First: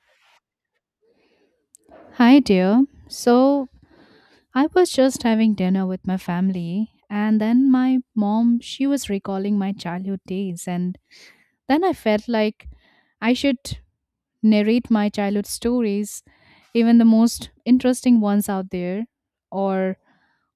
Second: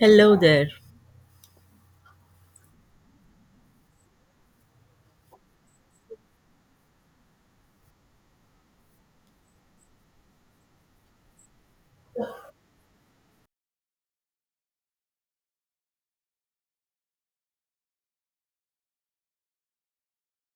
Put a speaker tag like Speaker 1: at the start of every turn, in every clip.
Speaker 1: Hello there.
Speaker 2: Hi, dear. So, I was just having dinner with my family, and then my mom, she was recalling my childhood days, and then I felt like I should narrate my childhood stories, even the most interesting ones out there, or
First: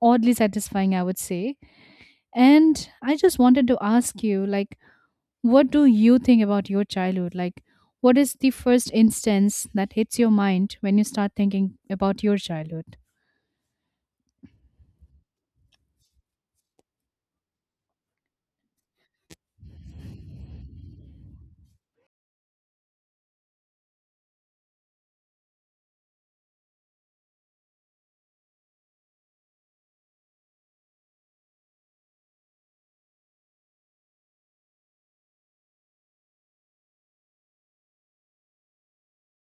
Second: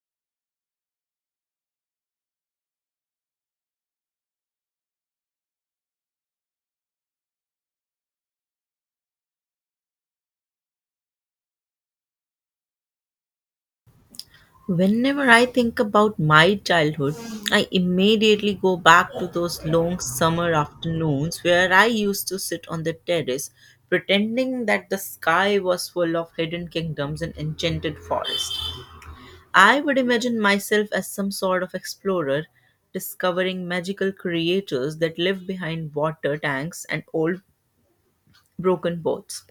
Speaker 2: oddly satisfying, I would say. And I just wanted to ask you, like, what do you think about your childhood? Like, what is the first instance that hits your mind when you start thinking about your childhood?
Speaker 1: Whenever I think about my childhood, I immediately go back to those long summer afternoons where I used to sit on the terrace pretending that the sky was full of hidden kingdoms and enchanted forests. I would imagine myself as some sort of explorer discovering magical creatures that live behind water tanks and old broken boats.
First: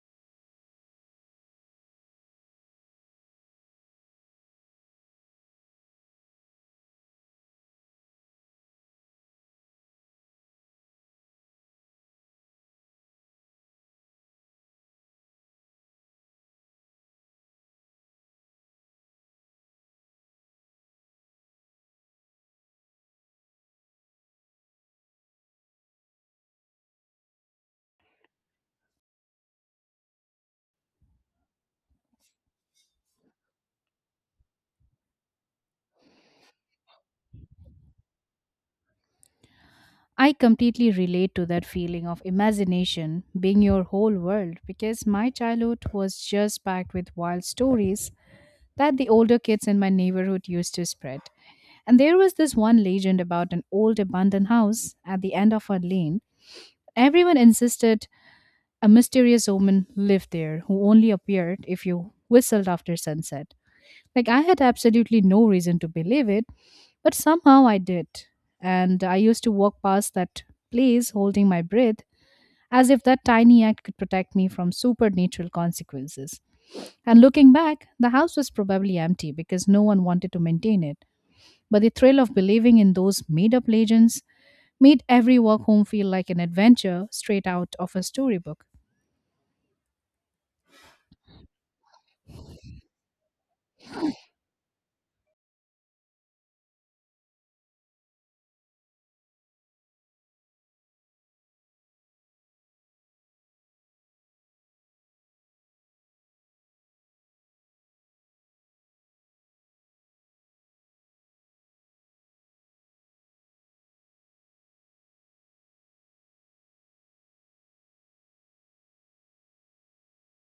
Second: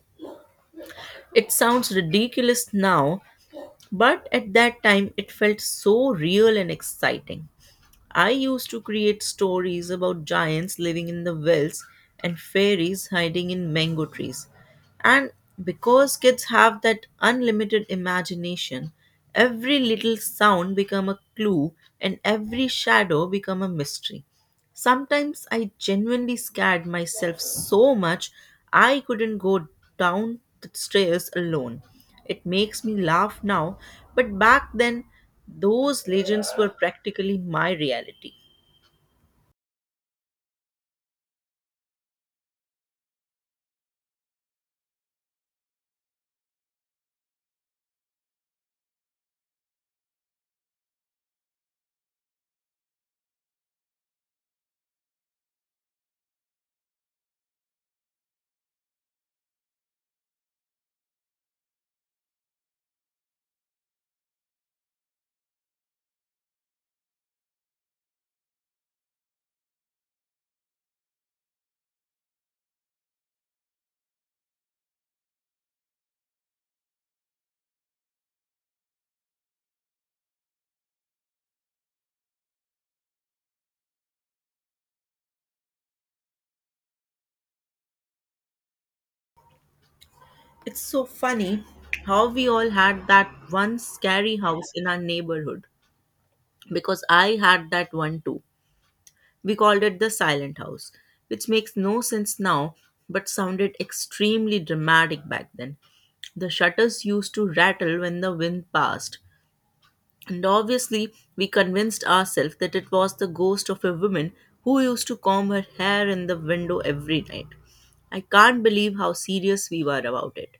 Speaker 1: It sounds ridiculous now, but at that time, it felt so real and exciting. I used to create stories about giants living in the wells and fairies hiding in mango trees. And because kids have that unlimited imagination, every little sound become a clue and every shadow become a mystery. Sometimes I genuinely scared myself so much I couldn't go down the stairs alone. It makes me laugh now, but back then those legends were practically my reality.
Speaker 2: I completely relate to that feeling of imagination being your whole world because my childhood was just packed with wild stories that the older kids in my neighborhood used to spread. And there was this one legend about an old abandoned house at the end of a lane. Everyone insisted a mysterious woman lived there who only appeared if you whistled after sunset. Like I had absolutely no reason to believe it, but somehow I did. And I used to walk past that place holding my breath as if that tiny act could protect me from supernatural consequences. And looking back, the house was probably empty because no one wanted to maintain it. But the thrill of believing in those made up legends made every walk home feel like an adventure straight out of a storybook.
Speaker 1: It's so funny how we all had that one scary house in our neighborhood because I had that one too. We called it the silent house, which makes no sense now but sounded extremely dramatic back then. The shutters used to rattle when the wind passed, and obviously we convinced ourselves that it was the ghost of a woman who used to comb her hair in the window every night. I can't believe how serious we were about it.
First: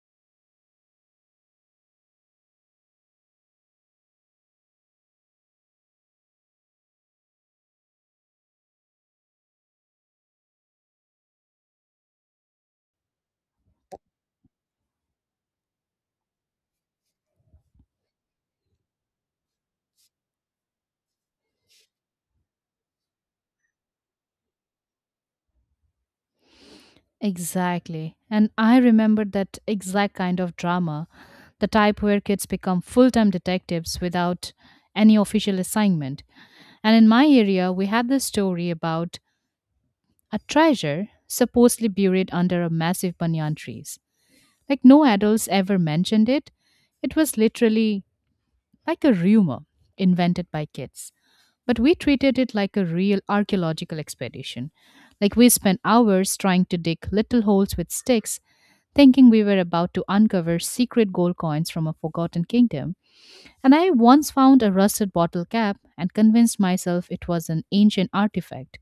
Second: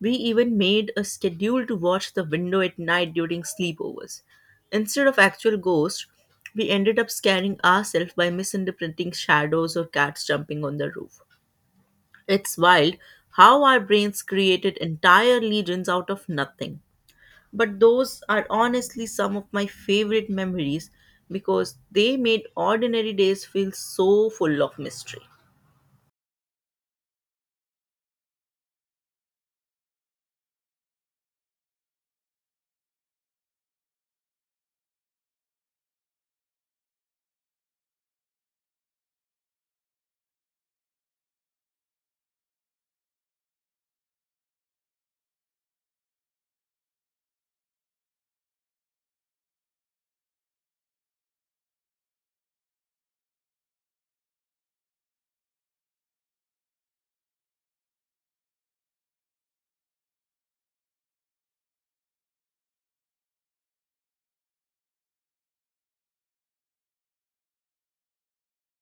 Speaker 1: We even made a schedule to watch the window at night during sleepovers. Instead of actual ghosts, we ended up scaring ourselves by misinterpreting shadows or cats jumping on the roof. It's wild how our brains created entire legions out of nothing. But those are honestly some of my favorite memories because they made ordinary days feel so full of mystery.
Speaker 2: Exactly. And I remember that exact kind of drama, the type where kids become full time detectives without any official assignment. And in my area, we had this story about a treasure supposedly buried under a massive banyan trees. Like no adults ever mentioned it. It was literally like a rumor invented by kids. But we treated it like a real archaeological expedition. Like we spent hours trying to dig little holes with sticks, thinking we were about to uncover secret gold coins from a forgotten kingdom. And I once found a rusted bottle cap and convinced myself it was an ancient artifact.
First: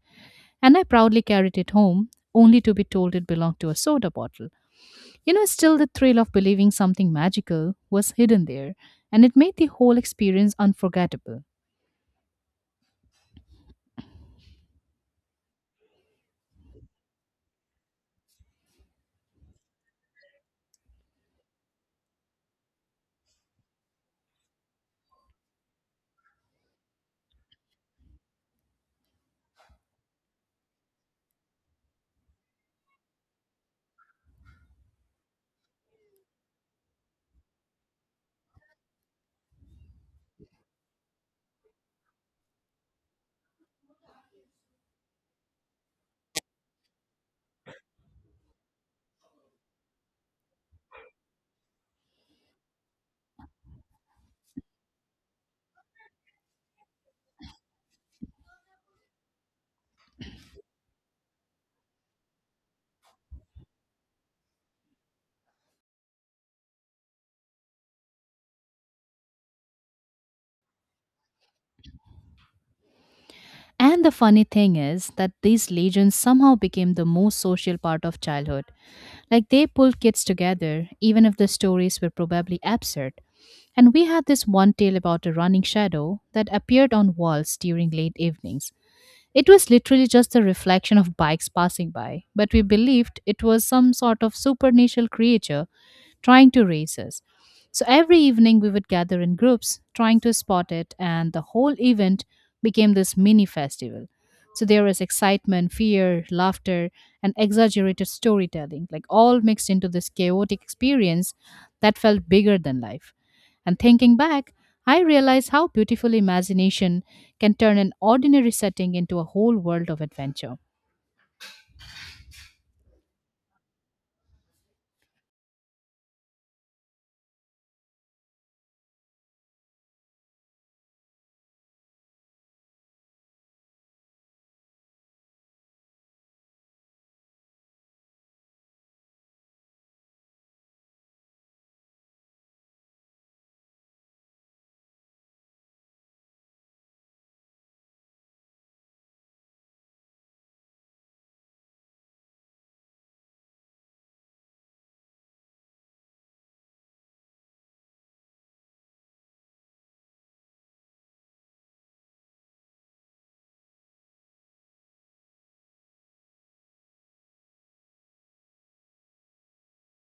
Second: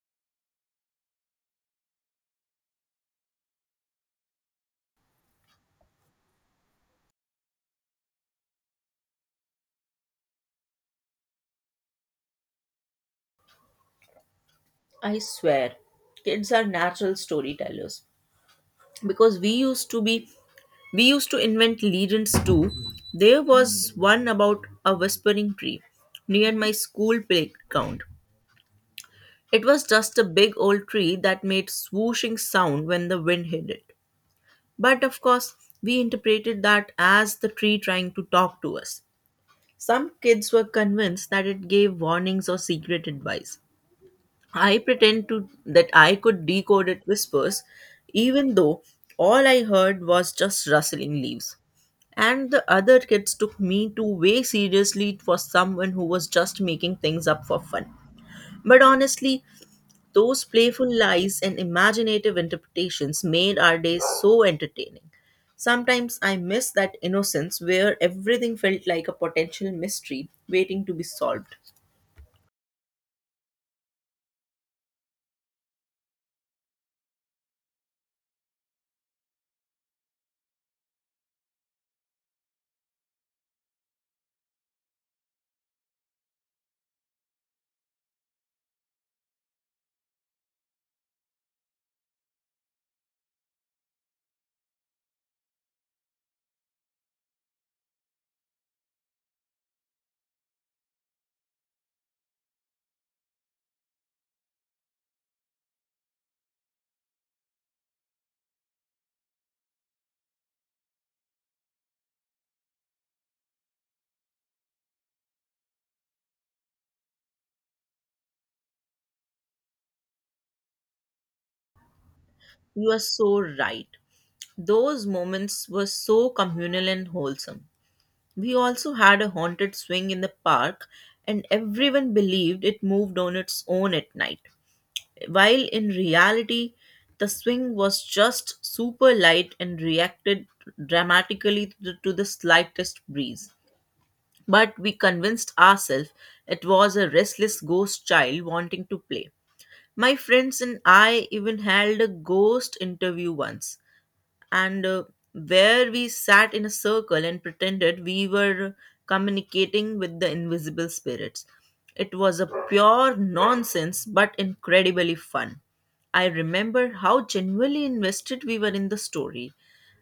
Speaker 2: And I proudly carried it home, only to be told it belonged to a soda bottle. You know, still the thrill of believing something magical was hidden there, and it made the whole experience unforgettable.
Speaker 1: I swear, kids are natural storytellers because we used to invent legends too. There was one about a whispering tree near my school playground. It was just a big old tree that made swooshing sound when the wind hit it. But of course, we interpreted that as the tree trying to talk to us. Some kids were convinced that it gave warnings or secret advice. I pretend to that I could decode it whispers, even though all I heard was just rustling leaves. And the other kids took me too way seriously for someone who was just making things up for fun. But honestly, those playful lies and imaginative interpretations made our days so entertaining. Sometimes I miss that innocence where everything felt like a potential mystery waiting to be solved.
Speaker 2: And the funny thing is that these legends somehow became the most social part of childhood. Like they pulled kids together, even if the stories were probably absurd. And we had this one tale about a running shadow that appeared on walls during late evenings. It was literally just the reflection of bikes passing by, but we believed it was some sort of supernatural creature trying to race us. So every evening we would gather in groups trying to spot it, and the whole event became this mini festival. So there was excitement, fear, laughter, and exaggerated storytelling, like all mixed into this chaotic experience that felt bigger than life. And thinking back, I realize how beautiful imagination can turn an ordinary setting into a whole world of adventure.
Speaker 1: You are so right. Those moments were so communal and wholesome. We also had a haunted swing in the park, and everyone believed it moved on its own at night, while in reality the swing was just super light and reacted dramatically to the slightest breeze. But we convinced ourselves it was a restless ghost child wanting to play. My friends and I even held a ghost interview once, and where we sat in a circle and pretended we were communicating with the invisible spirits. It was a pure nonsense but incredibly fun. I remember how genuinely invested we were in the story,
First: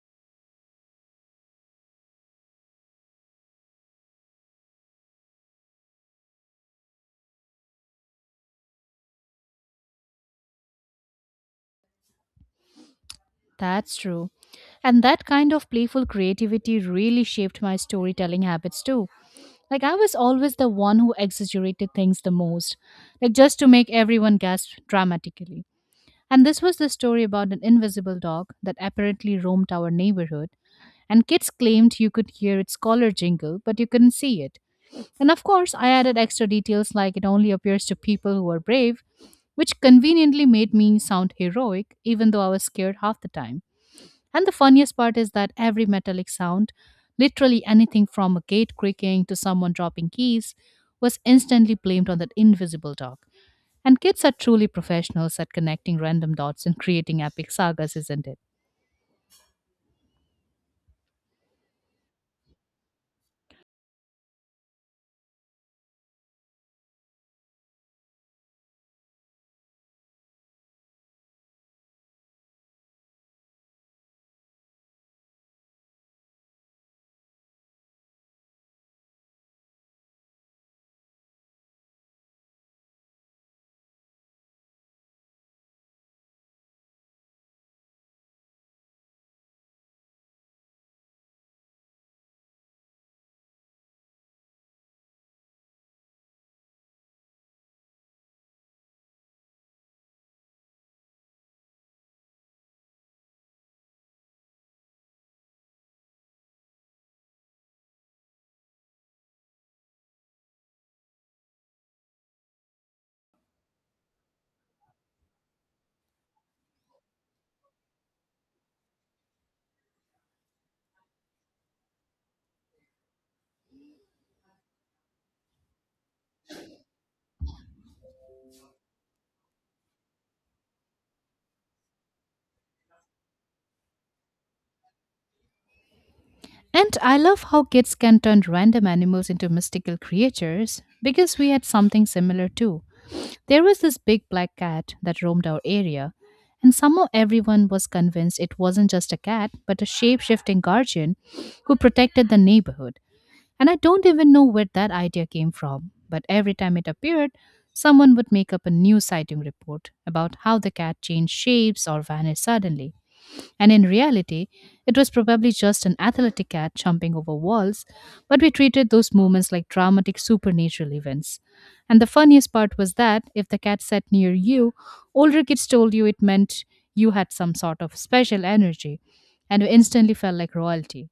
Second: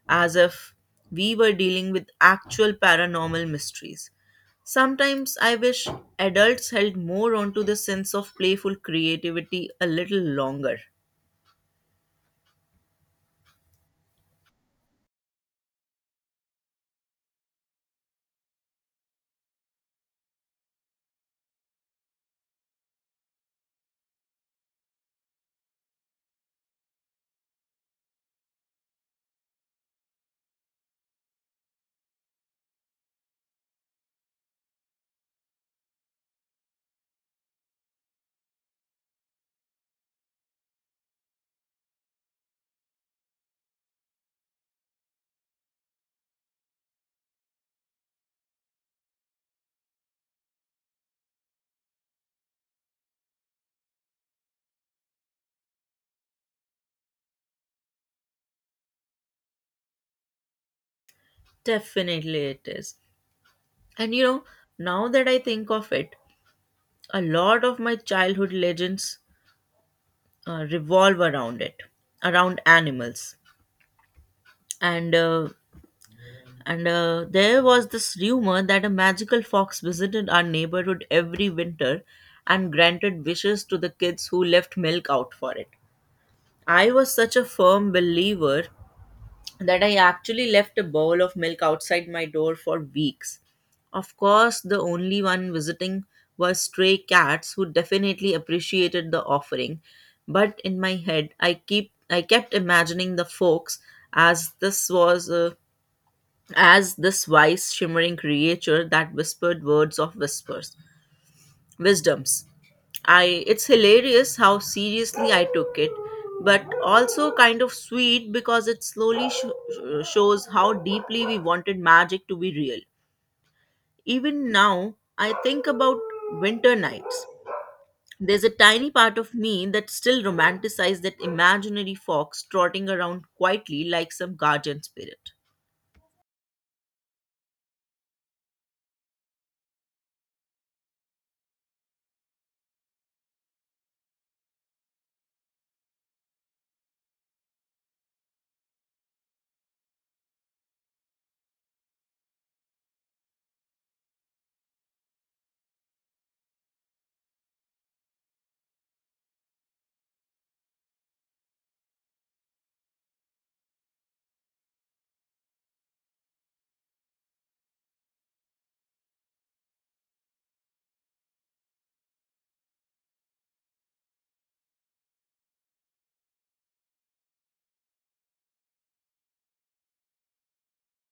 Speaker 1: as if we were dealing with actual paranormal mysteries. Sometimes I wish adults held more onto the sense of playful creativity a little longer.
Speaker 2: That's true. And that kind of playful creativity really shaped my storytelling habits too. Like, I was always the one who exaggerated things the most, like just to make everyone gasp dramatically. And this was the story about an invisible dog that apparently roamed our neighborhood, and kids claimed you could hear its collar jingle, but you couldn't see it. And of course, I added extra details like it only appears to people who are brave, which conveniently made me sound heroic, even though I was scared half the time. And the funniest part is that every metallic sound, literally anything from a gate creaking to someone dropping keys, was instantly blamed on that invisible dog. And kids are truly professionals at connecting random dots and creating epic sagas, isn't it?
Speaker 1: Definitely it is. And you know, now that I think of it, a lot of my childhood legends revolve around it, around animals. And uh, and There was this rumor that a magical fox visited our neighborhood every winter and granted wishes to the kids who left milk out for it. I was such a firm believer that I actually left a bowl of milk outside my door for weeks. Of course, the only one visiting were stray cats who definitely appreciated the offering, but in my head I kept imagining the folks as this was a as this wise shimmering creature that whispered words of whispers wisdoms. I It's hilarious how seriously I took it, but also kind of sweet because it slowly shows how deeply we wanted magic to be real. Even now, I think about winter nights. There's a tiny part of me that still romanticizes that imaginary fox trotting around quietly like some guardian spirit.
Speaker 2: And I love how kids can turn random animals into mystical creatures because we had something similar too. There was this big black cat that roamed our area, and somehow everyone was convinced it wasn't just a cat but a shape shifting guardian who protected the neighborhood. And I don't even know where that idea came from, but every time it appeared, someone would make up a new sighting report about how the cat changed shapes or vanished suddenly. And in reality, it was probably just an athletic cat jumping over walls, but we treated those moments like dramatic supernatural events. And the funniest part was that if the cat sat near you, older kids told you it meant you had some sort of special energy, and we instantly felt like royalty.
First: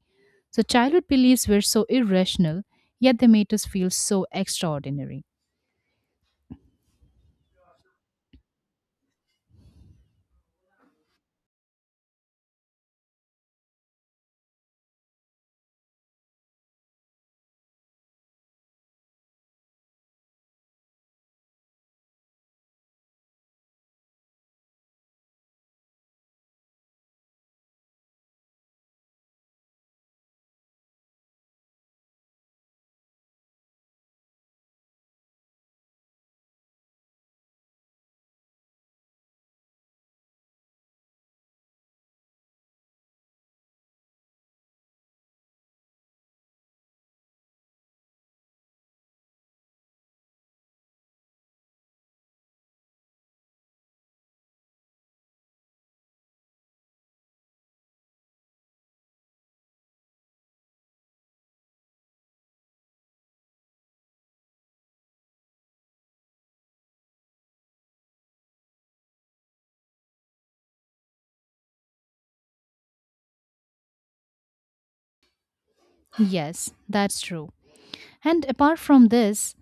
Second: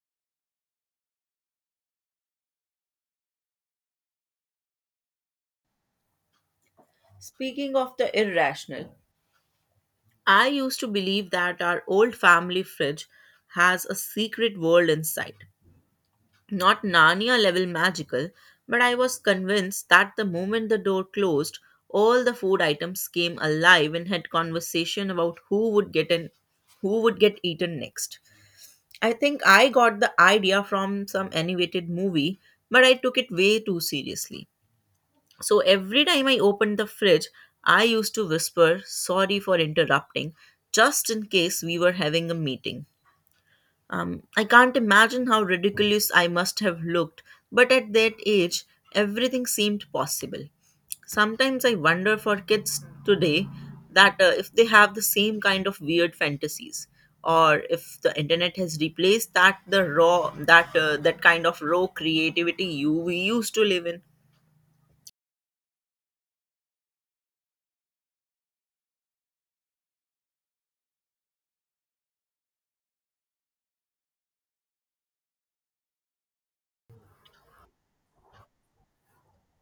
Speaker 2: So childhood beliefs were so irrational, yet they made us feel so extraordinary.
Speaker 1: Speaking of the irrational, I used to believe that our old family fridge has a secret world inside. Not Narnia level magical, but I was convinced that the moment the door closed, all the food items came alive and had conversation about who would get eaten next. I think I got the idea from some animated movie, but I took it way too seriously. So every time I opened the fridge, I used to whisper, "Sorry for interrupting," just in case we were having a meeting. I can't imagine how ridiculous I must have looked, but at that age, everything seemed possible. Sometimes I wonder for kids today that if they have the same kind of weird fantasies, or if the internet has replaced that kind of raw creativity you we used to live in.
Speaker 2: Yes, that's true. And apart from this,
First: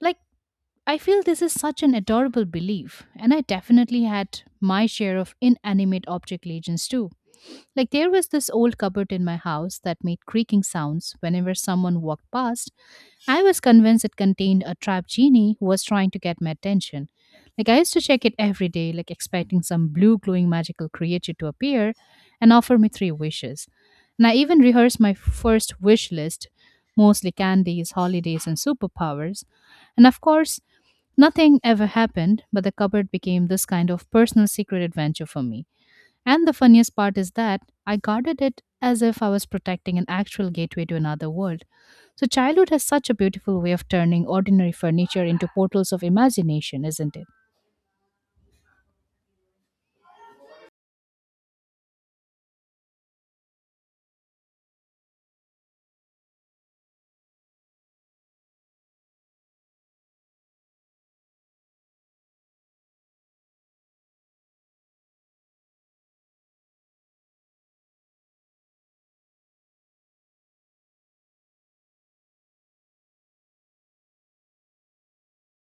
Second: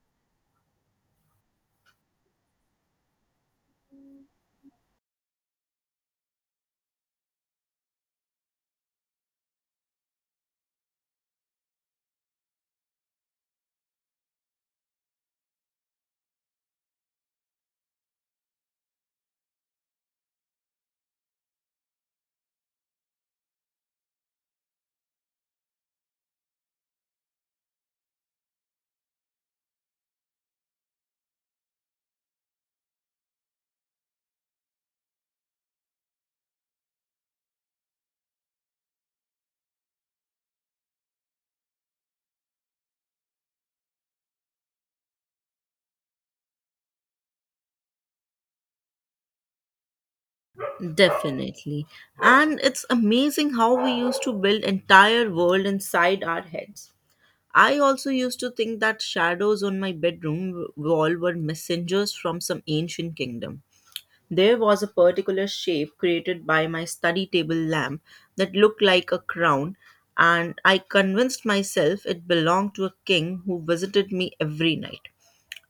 Speaker 2: like, I feel this is such an adorable belief, and I definitely had my share of inanimate object legends too. Like, there was this old cupboard in my house that made creaking sounds whenever someone walked past. I was convinced it contained a trapped genie who was trying to get my attention. Like, I used to check it every day, like, expecting some blue glowing magical creature to appear and offer me three wishes. And I even rehearsed my first wish list, mostly candies, holidays, and superpowers. And of course, nothing ever happened, but the cupboard became this kind of personal secret adventure for me. And the funniest part is that I guarded it as if I was protecting an actual gateway to another world. So, childhood has such a beautiful way of turning ordinary furniture into portals of imagination, isn't it?
Speaker 1: Definitely. And it's amazing how we used to build entire world inside our heads. I also used to think that shadows on my bedroom wall were messengers from some ancient kingdom. There was a particular shape created by my study table lamp that looked like a crown, and I convinced myself it belonged to a king who visited me every night.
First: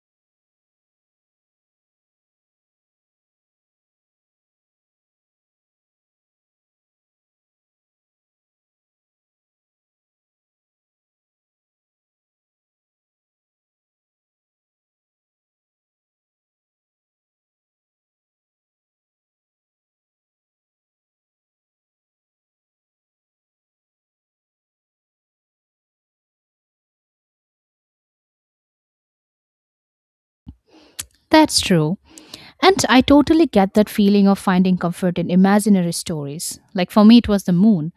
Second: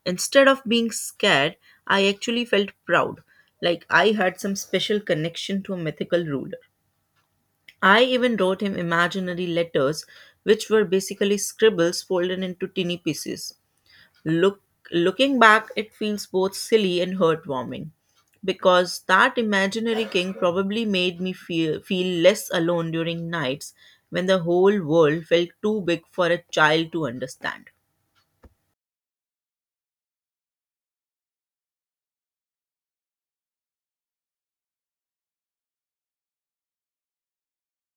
Speaker 1: Instead of being scared, I actually felt proud, like I had some special connection to a mythical ruler. I even wrote him imaginary letters, which were basically scribbles folded into tiny pieces. Look, Looking back, it feels both silly and heartwarming, because that imaginary king probably made me feel less alone during nights when the whole world felt too big for a child to understand.
Speaker 2: That's true. And I totally get that feeling of finding comfort in imaginary stories. Like for me, it was the moon.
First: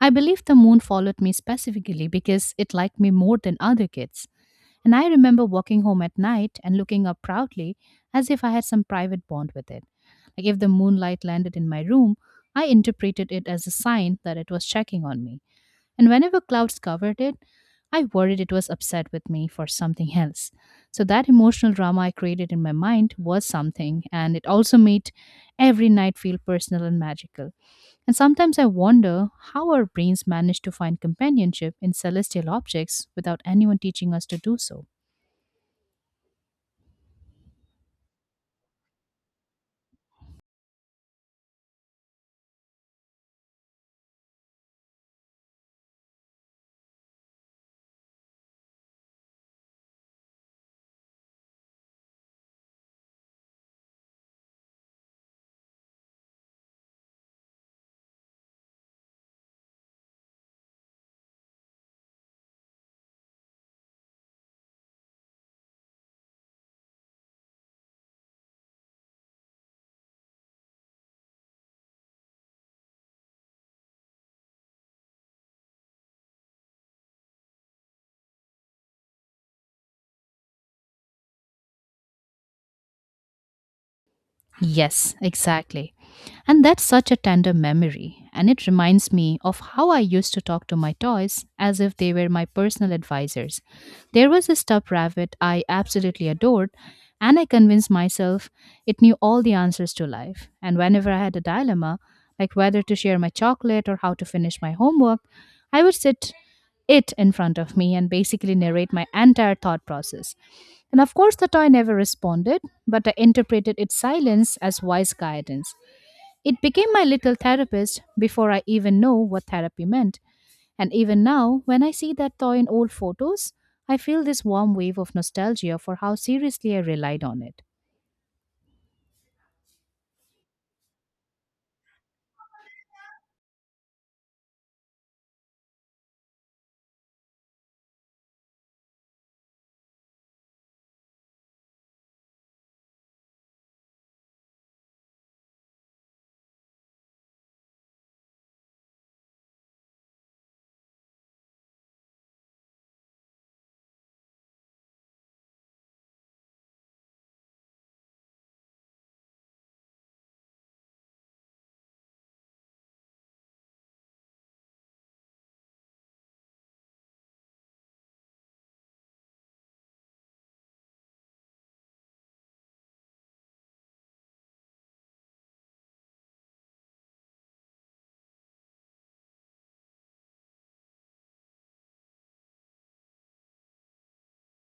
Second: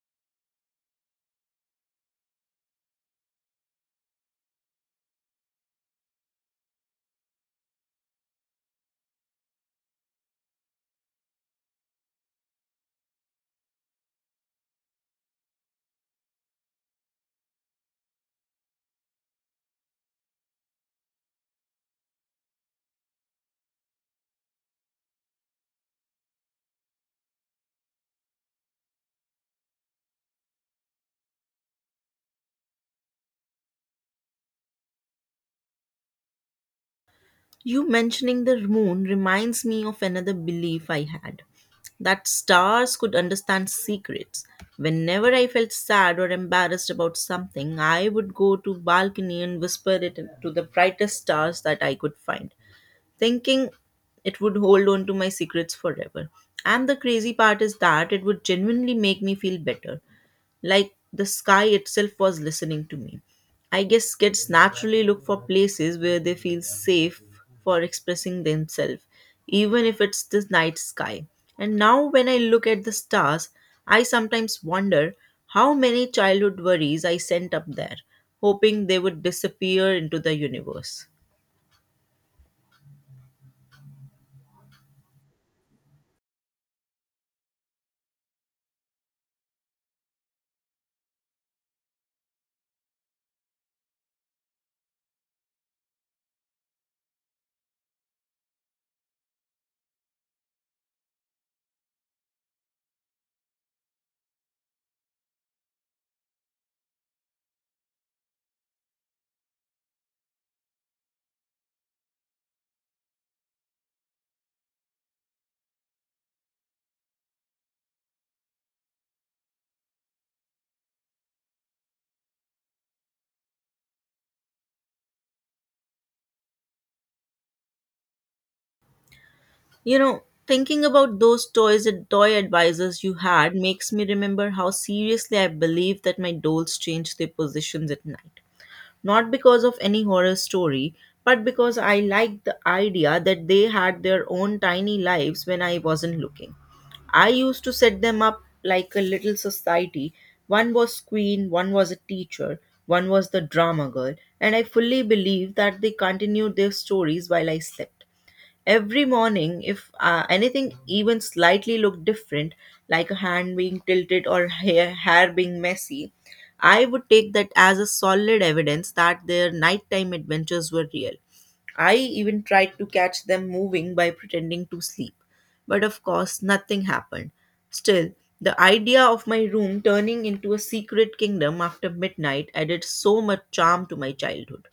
Speaker 2: I believe the moon followed me specifically because it liked me more than other kids. And I remember walking home at night and looking up proudly as if I had some private bond with it. Like if the moonlight landed in my room, I interpreted it as a sign that it was checking on me. And whenever clouds covered it, I worried it was upset with me for something else. So that emotional drama I created in my mind was something, and it also made every night feel personal and magical. And sometimes I wonder how our brains manage to find companionship in celestial objects without anyone teaching us to do so.
Speaker 1: You mentioning the moon reminds me of another belief I had, that stars could understand secrets. Whenever I felt sad or embarrassed about something, I would go to balcony and whisper it to the brightest stars that I could find, thinking it would hold on to my secrets forever. And the crazy part is that it would genuinely make me feel better, like the sky itself was listening to me. I guess kids naturally look for places where they feel safe for expressing themselves, even if it's the night sky. And now, when I look at the stars, I sometimes wonder how many childhood worries I sent up there, hoping they would disappear into the universe.
Speaker 2: Yes, exactly. And that's such a tender memory. And it reminds me of how I used to talk to my toys as if they were my personal advisors. There was a stuffed rabbit I absolutely adored, and I convinced myself it knew all the answers to life. And whenever I had a dilemma, like whether to share my chocolate or how to finish my homework, I would sit it in front of me and basically narrate my entire thought process. And of course, the toy never responded, but I interpreted its silence as wise guidance. It became my little therapist before I even know what therapy meant. And even now, when I see that toy in old photos, I feel this warm wave of nostalgia for how seriously I relied on it.
Speaker 1: You know, thinking about those toys and toy advisors you had makes me remember how seriously I believed that my dolls changed their positions at night. Not because of any horror story, but because I liked the idea that they had their own tiny lives when I wasn't looking. I used to set them up like a little society. One was queen, one was a teacher, one was the drama girl, and I fully believed that they continued their stories while I slept. Every morning, if anything even slightly looked different, like a hand being tilted or hair being messy, I would take that as a solid evidence that their nighttime adventures were real. I even tried to catch them moving by pretending to sleep. But of course, nothing happened. Still, the idea of my room turning into a secret kingdom after midnight added so much charm to my childhood.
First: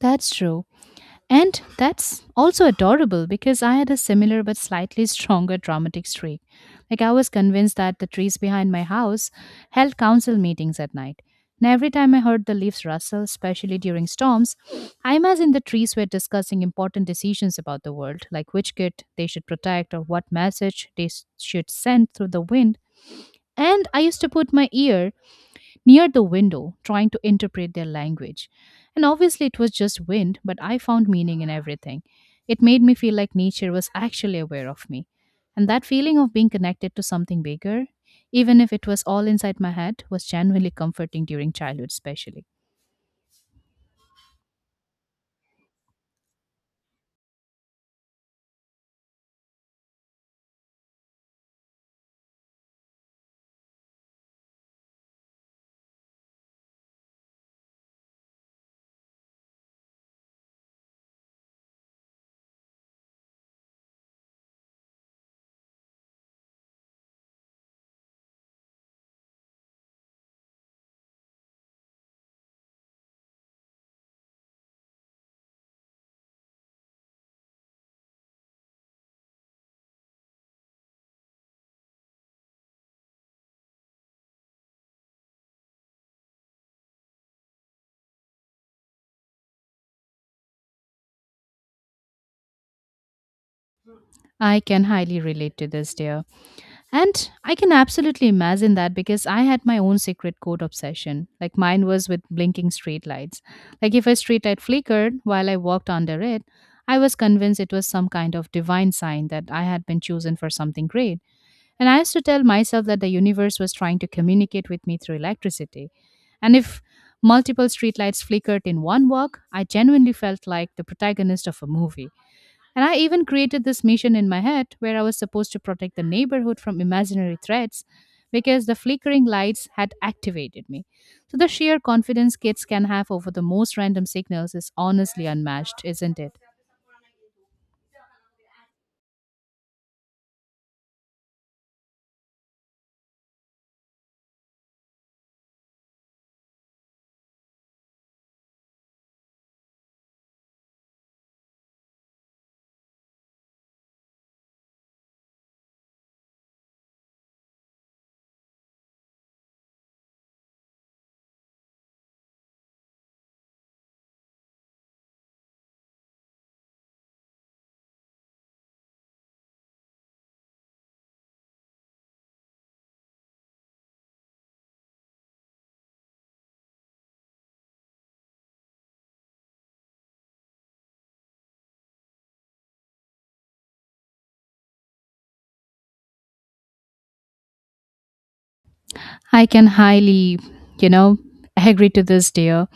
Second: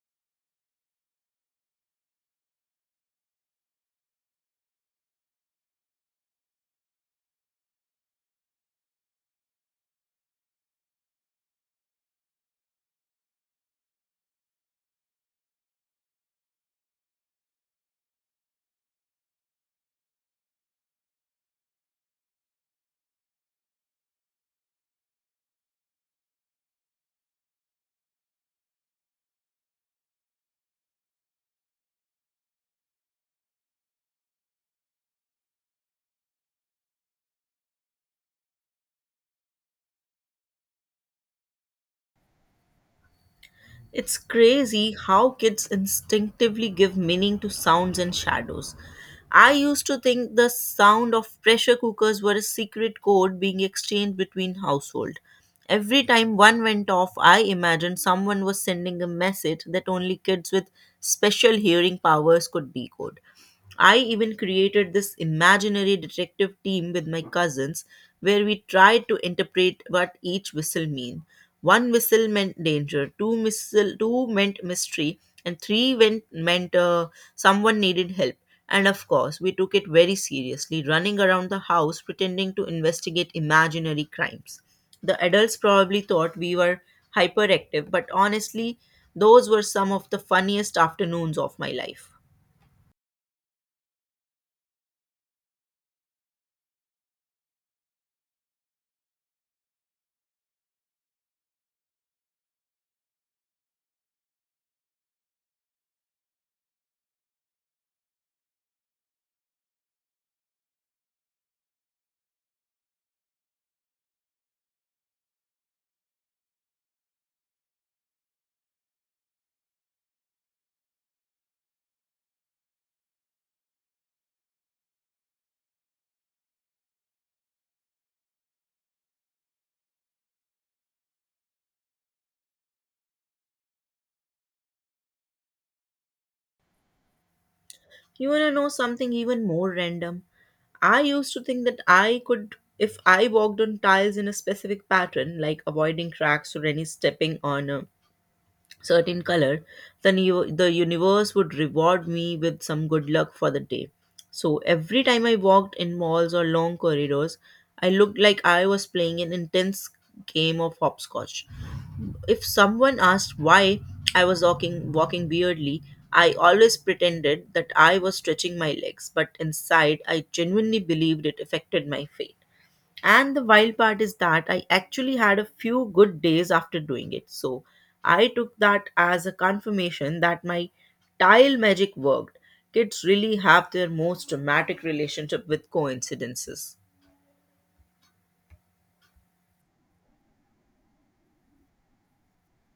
Speaker 2: That's true. And that's also adorable because I had a similar but slightly stronger dramatic streak. Like, I was convinced that the trees behind my house held council meetings at night. And every time I heard the leaves rustle, especially during storms, I imagined the trees were discussing important decisions about the world, like which kid they should protect or what message they should send through the wind. And I used to put my ear near the window, trying to interpret their language. And obviously, it was just wind, but I found meaning in everything. It made me feel like nature was actually aware of me. And that feeling of being connected to something bigger, even if it was all inside my head, was genuinely comforting during childhood, especially.
Speaker 1: It's crazy how kids instinctively give meaning to sounds and shadows. I used to think the sound of pressure cookers were a secret code being exchanged between households. Every time one went off, I imagined someone was sending a message that only kids with special hearing powers could decode. I even created this imaginary detective team with my cousins where we tried to interpret what each whistle mean. One whistle meant danger, two whistle two meant mystery, and three meant someone needed help. And of course, we took it very seriously, running around the house pretending to investigate imaginary crimes. The adults probably thought we were hyperactive, but honestly, those were some of the funniest afternoons of my life.
Speaker 2: I can highly relate to this, dear. And I can absolutely imagine that because I had my own secret code obsession. Like mine was with blinking streetlights. Like if a streetlight flickered while I walked under it, I was convinced it was some kind of divine sign that I had been chosen for something great. And I used to tell myself that the universe was trying to communicate with me through electricity. And if multiple streetlights flickered in one walk, I genuinely felt like the protagonist of a movie. And I even created this mission in my head where I was supposed to protect the neighborhood from imaginary threats because the flickering lights had activated me. So the sheer confidence kids can have over the most random signals is honestly unmatched, isn't it?
Speaker 1: You want to know something even more random? I used to think that I could, if I walked on tiles in a specific pattern, like avoiding cracks or any stepping on a certain color, then you, the universe would reward me with some good luck for the day. So every time I walked in malls or long corridors, I looked like I was playing an intense game of hopscotch. If someone asked why I was walking weirdly, I always pretended that I was stretching my legs, but inside I genuinely believed it affected my faith. And the wild part is that I actually had a few good days after doing it. So I took that as a confirmation that my tile magic worked. Kids really have their most dramatic relationship with coincidences.
Speaker 2: I can highly, you know, agree to this, dear.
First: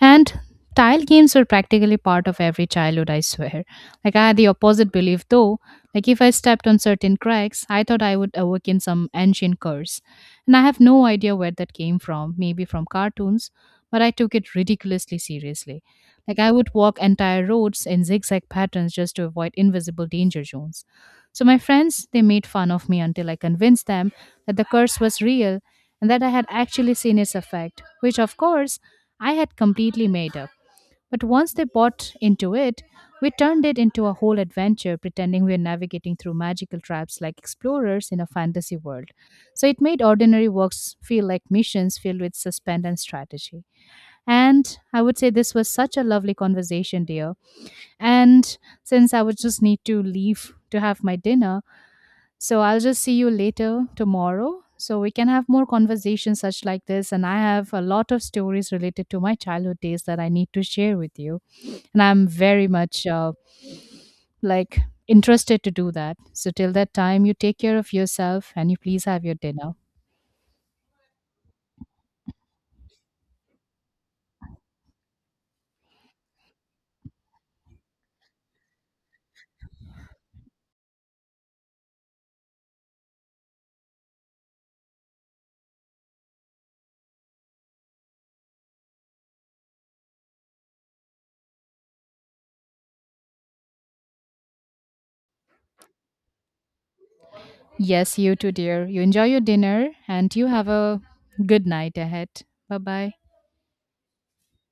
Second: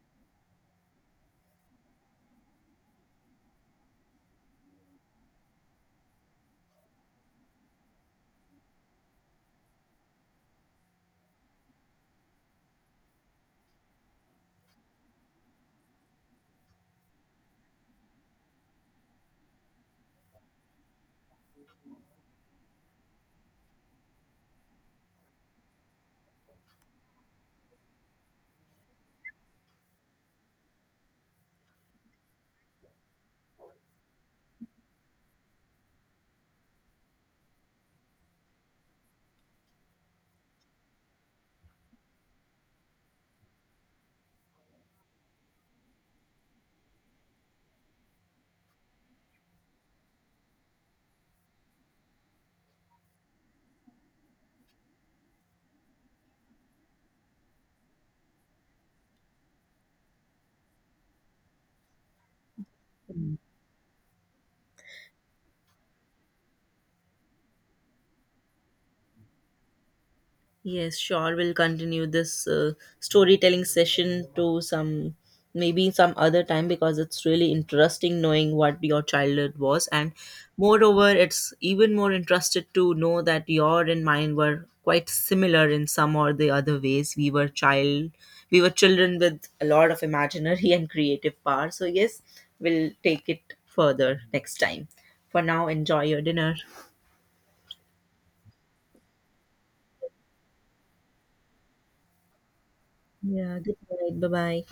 Speaker 2: And tile games were practically part of every childhood, I swear. Like, I had the opposite belief though. Like, if I stepped on certain cracks, I thought I would awaken some ancient curse. And I have no idea where that came from, maybe from cartoons, but I took it ridiculously seriously. Like, I would walk entire roads in zigzag patterns just to avoid invisible danger zones. So, my friends, they made fun of me until I convinced them that the curse was real and that I had actually seen its effect, which of course I had completely made up. But once they bought into it, we turned it into a whole adventure, pretending we were navigating through magical traps like explorers in a fantasy world. So it made ordinary walks feel like missions filled with suspense and strategy. And I would say this was such a lovely conversation, dear. And since I would just need to leave to have my dinner, so I'll just see you later tomorrow. So we can have more conversations such like this. And I have a lot of stories related to my childhood days that I need to share with you. And I'm very much like interested to do that. So till that time, you take care of yourself and you please have your dinner.
Speaker 1: Yes, sure. We'll continue this storytelling session to some maybe some other time, because it's really interesting knowing what your childhood was. And moreover, it's even more interested to know that your and mine were quite similar in some or the other ways. We were children with a lot of imaginary and creative power. So yes, we'll take it further next time. For now, enjoy your dinner.
Speaker 2: Yes, you too, dear. You enjoy your dinner and you have a good night ahead. Bye bye.
Speaker 1: Yeah, good night. Bye bye.